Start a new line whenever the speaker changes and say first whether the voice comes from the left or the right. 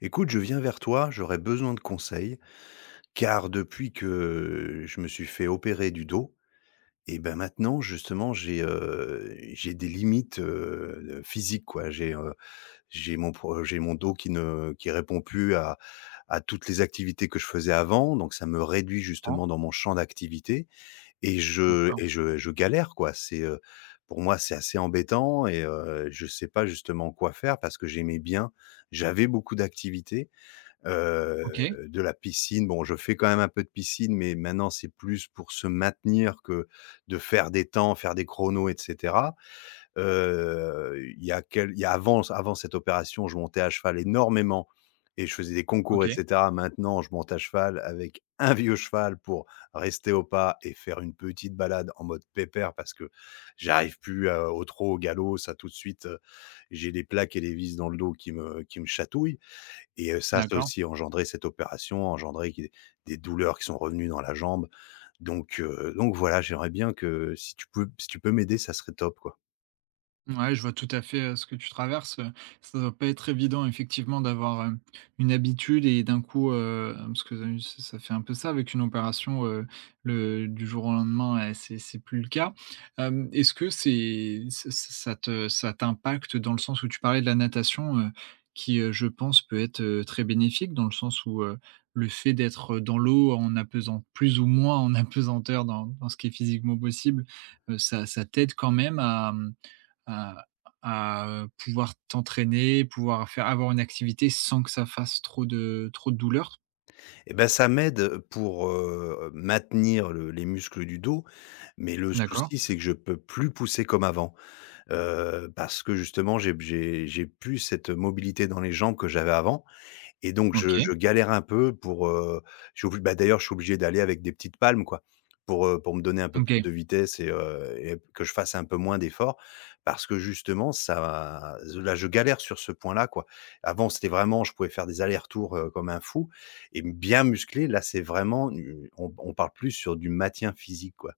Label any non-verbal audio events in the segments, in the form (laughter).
left: Écoute, je viens vers toi, j'aurais besoin de conseils, car depuis que je me suis fait opérer du dos, et ben maintenant justement j'ai des limites, physiques quoi. J'ai mon dos qui ne qui répond plus à toutes les activités que je faisais avant, donc ça me réduit
right: Comprends,
left: justement dans mon champ d'activité et
right: bien
left: je
right: sûr.
left: et je je galère quoi. Pour moi c'est assez embêtant et je sais pas justement quoi faire parce que j'aimais bien, j'avais beaucoup d'activités. Heu,
right: OK,
left: de la piscine, bon, je fais quand même un peu de piscine, mais maintenant c'est plus pour se maintenir que de faire des temps, faire des chronos et cetera. Il y a quel il y a avant Avant cette opération, je montais à cheval énormément et je faisais des concours et
right: OK,
left: cetera. Maintenant, je monte à cheval avec (laughs) un vieux cheval pour rester au pas et faire une petite balade en mode pépère parce que j'arrive plus à au trot, au galop, ça tout de suite, j'ai les plaques et les vis dans le dos qui me chatouillent. Et ça, ça
right: d'accord.
left: aussi a engendré cette opération, a engendré qui des douleurs qui sont revenues dans la jambe. Donc voilà, j'aimerais bien que si tu peux m'aider, ça serait top, quoi.
right: Ouais, je vois tout à fait, ce que tu traverses, ça doit pas être évident effectivement d'avoir, une habitude et d'un coup, parce que, ça fait un peu ça avec une opération, le du jour au lendemain, c'est plus le cas. Hem, est-ce que c'est ça ça te ça t'impacte dans le sens où tu parlais de la natation, qui, je pense peut être, très bénéfique dans le sens où, le fait d'être, dans l'eau en apesant plus ou moins en (laughs) apesanteur dans ce qui est physiquement possible, ça t'aide quand même à, mmh à à, pouvoir t'entraîner, pouvoir faire avoir une activité sans que ça fasse trop de douleur?
left: Et ben, ça m'aide pour, maintenir le les muscles du dos, mais le
right: D'accord.
left: souci, c'est que je peux plus pousser comme avant, parce que justement, j'ai plus cette mobilité dans les jambes que j'avais avant. Et donc je
right: OK.
left: galère un peu pour, je suis obli bah, d'ailleurs, je suis obligé d'aller avec des petites palmes, quoi, pour me donner un peu plus
right: OK.
left: de vitesse et que je fasse un peu moins d'efforts parce que justement ça là, je galère sur ce point-là, quoi. Avant, c'était vraiment je pouvais faire des allers-retours, comme un fou et bien musclé. Là, c'est vraiment du on parle plus sur du maintien physique, quoi.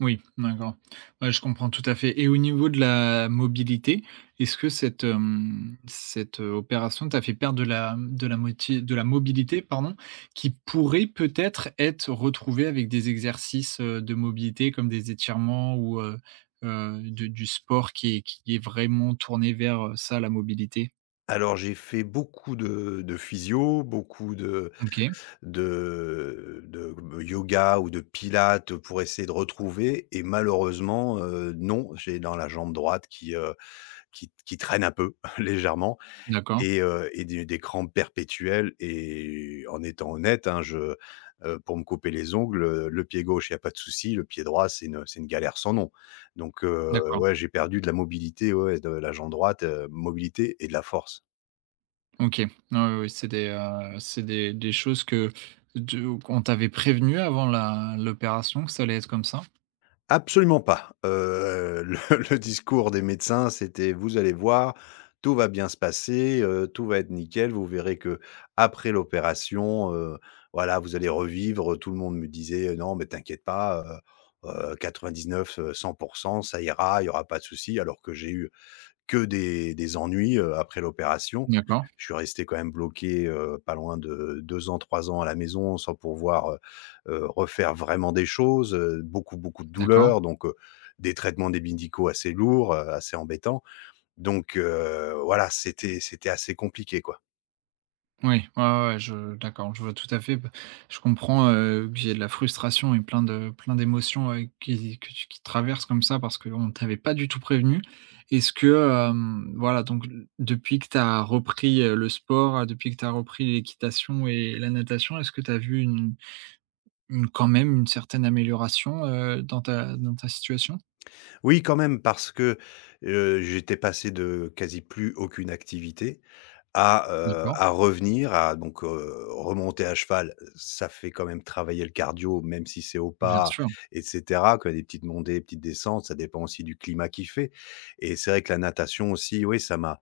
right: Oui, d'accord. Ouais, je comprends tout à fait et au niveau de la mobilité, est-ce que cette, cette, opération t'a fait perdre de la mobilité, pardon, qui pourrait peut-être être retrouvée avec des exercices, de mobilité comme des étirements ou, de du sport qui est vraiment tourné vers, ça, la mobilité?
left: Alors j'ai fait beaucoup de physio, beaucoup de,
right: OK,
left: de de yoga ou de pilates pour essayer de retrouver et malheureusement, non, j'ai dans la jambe droite qui traîne un peu (laughs) légèrement
right: d'accord,
left: et des crampes perpétuelles et en étant honnête, hein, je, pour me couper les ongles, le pied gauche, il y a pas de souci, le pied droit, c'est une galère sans nom.
right: d'accord.
left: Ouais, j'ai perdu de la mobilité, ouais, de la jambe droite, mobilité et de la force.
right: OK. Ouais, ouais, ouais, c'est des choses que de qu'on t'avait prévenu avant la l'opération que ça allait être comme ça?
left: Absolument pas. Le (laughs) le discours des médecins, c'était : « Vous allez voir, tout va bien se passer, tout va être nickel. Vous verrez que après l'opération, voilà, vous allez revivre ». Tout le monde me disait: non, mais t'inquiète pas, 99, 100 ça ira, il y aura pas de souci ». Alors que j'ai eu que des ennuis, après l'opération.
right: D'accord,
left: Je suis resté quand même bloqué, pas loin de 2 ans, 3 ans à la maison sans pouvoir, refaire vraiment des choses, beaucoup, beaucoup de
right: d'accord.
left: douleurs donc des traitements des médicaux assez lourds, assez embêtants donc voilà, c'était assez compliqué, quoi.
right: Oui, ouais, ouais, ouais, je d'accord, je vois tout à fait. Bah, je comprends, qu'il y ait de la frustration et plein de plein d'émotions, qui que tu qui traversent comme ça parce qu'on ne t'avait pas du tout prévenu. Est-ce que, voilà, donc depuis que tu as repris, le sport, depuis que tu as repris l'équitation et la natation, est-ce que tu as vu quand même une certaine amélioration, dans ta situation?
left: Oui, quand même, parce que, j'étais passé de quasi plus aucune activité
right: D'accord,
left: à revenir, à donc, remonter à cheval, ça fait quand même travailler le cardio, même si c'est au
right: bien
left: pas
right: sûr,
left: et cetera. Quand il y a des petites montées, des petites descentes, ça dépend aussi du climat qu'il fait et c'est vrai que la natation aussi, oui, ça m'a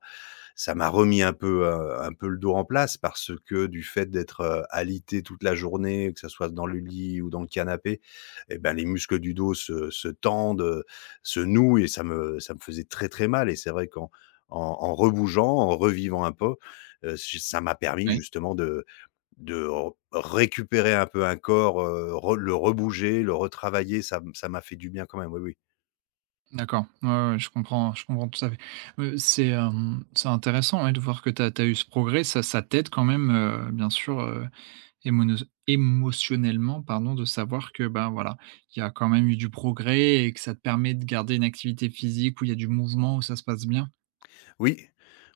left: ça m'a remis un peu le dos en place parce que du fait d'être, alité toute la journée, que ça soit dans le lit ou dans le canapé, eh ben, les muscles du dos se tendent, se nouent et ça me faisait très, très mal et c'est vrai qu'en en rebougeant, en revivant un peu, j ça m'a permis
right: oui.
left: justement de re récupérer un peu un corps, re le rebouger, le retravailler, ça m'a fait du bien quand même, oui, oui.
right: D'accord, ouais, ouais, je comprends tout à fait. C'est intéressant, ouais, de voir que tu as eu ce progrès. Ça t'aide quand même, bien sûr, émonos émotionnellement, pardon, de savoir que, ben, voilà, il y a quand même eu du progrès et que ça te permet de garder une activité physique où il y a du mouvement, où ça se passe bien?
left: Oui,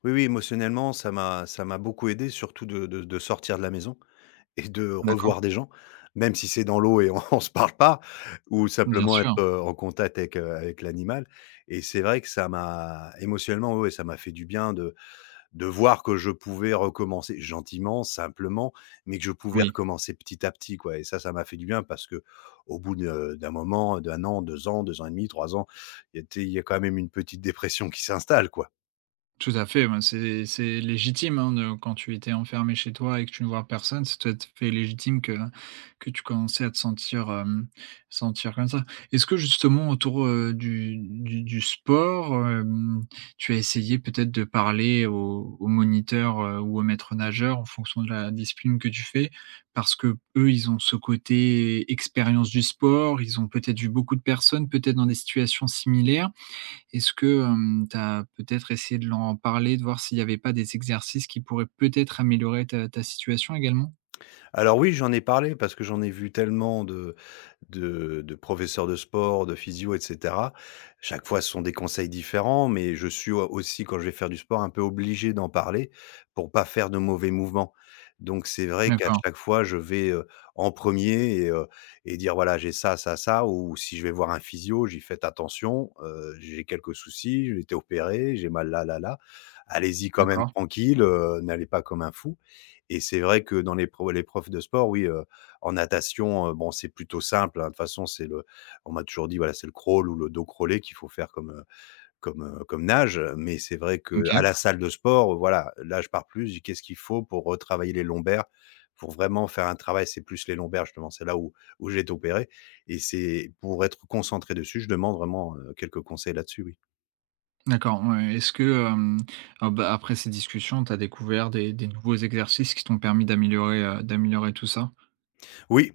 left: oui, oui, émotionnellement, ça m'a beaucoup aidé surtout de de sortir de la maison et de
right: D'accord,
left: revoir des gens, même si c'est dans l'eau et on (laughs) on se parle pas ou
right: bien
left: simplement être,
right: sûr,
left: en contact avec, avec l'animal et c'est vrai que ça m'a émotionnellement, ouais, ça m'a fait du bien de voir que je pouvais recommencer gentiment, simplement, mais que je pouvais
right: oui.
left: recommencer petit à petit, quoi et ça m'a fait du bien parce que au bout de d'un moment, d'un an, 2 ans et demi, 3 ans, il y a quand même une petite dépression qui s'installe, quoi.
right: Tout à fait, ben, c'est légitime, hein, de quand tu étais enfermé chez toi et que tu ne vois personne, c'est tout à fait légitime que tu commençais à te sentir comme ça. Est-ce que justement autour, du sport, tu as essayé peut-être de parler au moniteur, ou au maître nageur en fonction de la discipline que tu fais? Parce que eux ils ont ce côté expérience du sport, ils ont peut-être vu beaucoup de personnes, peut-être dans des situations similaires. Est-ce que, tu as peut-être essayé de l'en parler, de voir s'il n'y avait pas des exercices qui pourraient peut-être améliorer ta situation également?
left: Alors oui, j'en ai parlé parce que j'en ai vu tellement de professeurs de sport, de physio et cetera. Chaque fois, ce sont des conseils différents, mais je suis au aussi quand je vais faire du sport, un peu obligé d'en parler pour pas faire de mauvais mouvements. Donc c'est vrai qu'à
right: D'accord,
left: chaque fois, je vais, en premier et dire : « Voilà, j'ai ça, ça, ça » ou si je vais voir un physio, j'y fais attention, j'ai quelques soucis, j'ai été opéré, j'ai mal là, là, là. Allez-y quand même
right: d'accord,
left: tranquille, n'allez pas comme un fou » et c'est vrai que dans les profs de sport, oui, en natation, bon, c'est plutôt simple, hein. De toute façon, c'est le on m'a toujours dit, voilà, c'est le crawl ou le dos crawlé qu'il faut faire comme, comme nage, mais c'est vrai que à la
right: OK,
left: salle de sport, voilà, là, je pars plus, je dis : « Qu'est-ce qu'il faut pour retravailler les lombaires ? » pour vraiment faire un travail, c'est plus les lombaires, justement, c'est là où j'ai été opéré et c'est pour être concentré dessus, je demande vraiment, quelques conseils là-dessus, oui.
right: d'accord, ouais. Est-ce que, ah bah, après ces discussions, tu as découvert des nouveaux exercices qui t'ont permis d'améliorer tout ça?
left: Oui.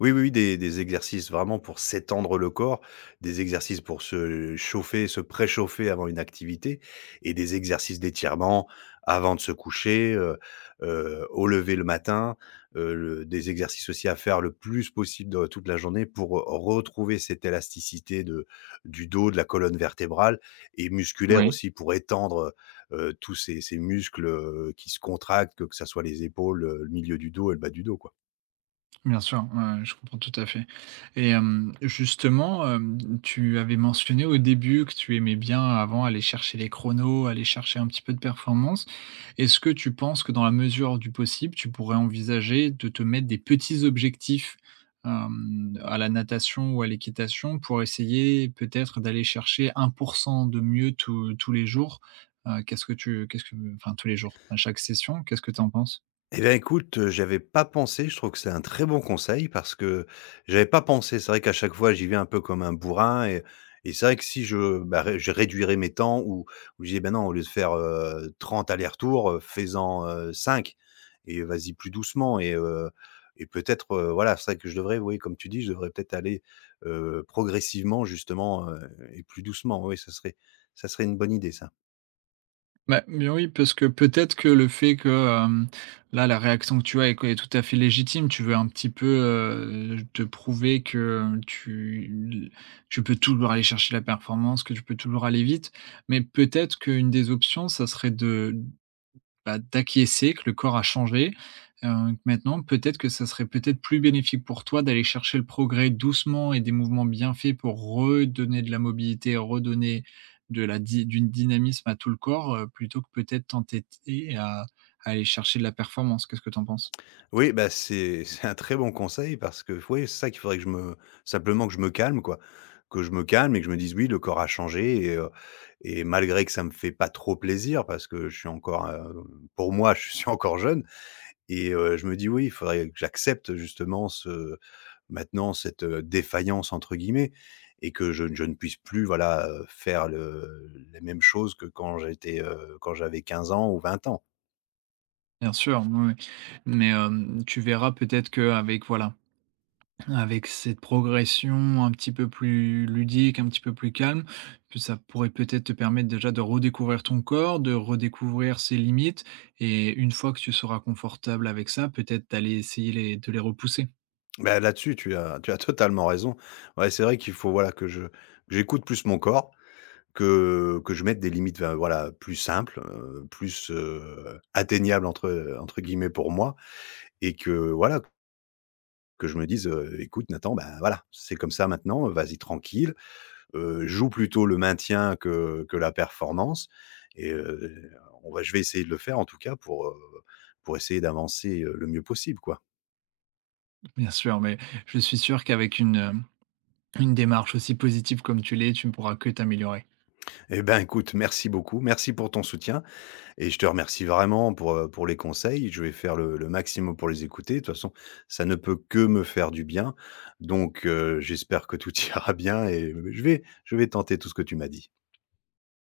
left: Oui, oui, oui, des exercices vraiment pour s'étendre le corps, des exercices pour se chauffer, se préchauffer avant une activité et des exercices d'étirement avant de se coucher, au lever le matin, le des exercices aussi à faire le plus possible dans toute la journée pour retrouver cette élasticité de du dos, de la colonne vertébrale et musculaire
right: Oui.
left: aussi pour étendre, tous ces muscles, qui se contractent, que ça soit les épaules, le milieu du dos et le bas du dos, quoi.
right: Bien sûr, ouais, je comprends tout à fait et justement, tu avais mentionné au début que tu aimais bien avant aller chercher les chronos, aller chercher un petit peu de performance. Est-ce que tu penses que dans la mesure du possible, tu pourrais envisager de te mettre des petits objectifs, à la natation ou à l'équitation pour essayer peut-être d'aller chercher 1% de mieux tous les jours? Qu'est-ce que enfin tous les jours, à chaque session, qu'est-ce que tu en penses?
left: Eh bien, écoute, j'avais pas pensé. Je trouve que c'est un très bon conseil parce que j'avais pas pensé. C'est vrai qu'à chaque fois, j'y vais un peu comme un bourrin et c'est vrai que si je, bah, ré je réduirais mes temps ou je dis : « Bah, non, au lieu de faire, 30 allers-retours, fais-en, 5 et vas-y plus doucement » et peut-être, voilà, c'est vrai que je devrais, oui, comme tu dis, je devrais peut-être aller, progressivement justement, et plus doucement. Oui, ça serait une bonne idée ça.
right: Bah, mais oui, parce que peut-être que le fait que, là, la réaction que tu as est tout à fait légitime. Tu veux un petit peu, te prouver que tu peux toujours aller chercher la performance, que tu peux toujours aller vite. Mais peut-être qu'une des options, ça serait de bah, d'acquiescer que le corps a changé, heu, que maintenant peut-être que ça serait peut-être plus bénéfique pour toi d'aller chercher le progrès doucement et des mouvements bien faits pour redonner de la mobilité, redonner de la dy du dynamisme à tout le corps, plutôt que peut-être t'entêter à aller chercher de la performance. Qu'est-ce que tu en penses?
left: Oui, bah, c'est un très bon conseil parce que oui, c'est ça qu'il faudrait que je me simplement que je me calme, quoi. Que je me calme et que je me dise : « Oui, le corps a changé » et malgré que ça me fait pas trop plaisir parce que je suis encore, pour moi, je suis (laughs) encore jeune je me dis : « Oui, il faudrait que j'accepte justement ce maintenant cette, "défaillance" entre guillemets » et que je ne puisse plus, voilà, faire le les mêmes choses que quand j'étais, quand j'avais 15 ans ou 20 ans ».
right: Bien sûr, oui, oui. Mais, tu verras peut-être qu'avec voilà, avec cette progression un petit peu plus ludique, un petit peu plus calme, que ça pourrait peut-être te permettre déjà de redécouvrir ton corps, de redécouvrir ses limites et une fois que tu seras confortable avec ça, peut-être d'aller essayer les de les repousser.
left: Bah, là-dessus, tu as totalement raison. Ouais, c'est vrai qu'il faut, voilà, que j'écoute plus mon corps, que je mette des limites, enfin, voilà, plus simples, plus, "atteignables" entre guillemets pour moi et que, voilà, que je me dise, Écoute Nathan, ben voilà, c'est comme ça maintenant, vas-y tranquille, joue plutôt le maintien que la performance » et heu, on va je vais essayer de le faire en tout cas pour essayer d'avancer, le mieux possible, quoi.
right: (laughs) Bien sûr, mais je suis sûr qu'avec une démarche aussi positive comme tu l'es, tu ne pourras que t'améliorer.
left: Eh ben, écoute, merci beaucoup, merci pour ton soutien. Et je te remercie vraiment pour les conseils. Je vais faire le maximum pour les écouter. De toute façon, ça ne peut que me faire du bien. Donc, j'espère que tout (laughs) ira bien et je vais tenter tout ce que tu m'as dit.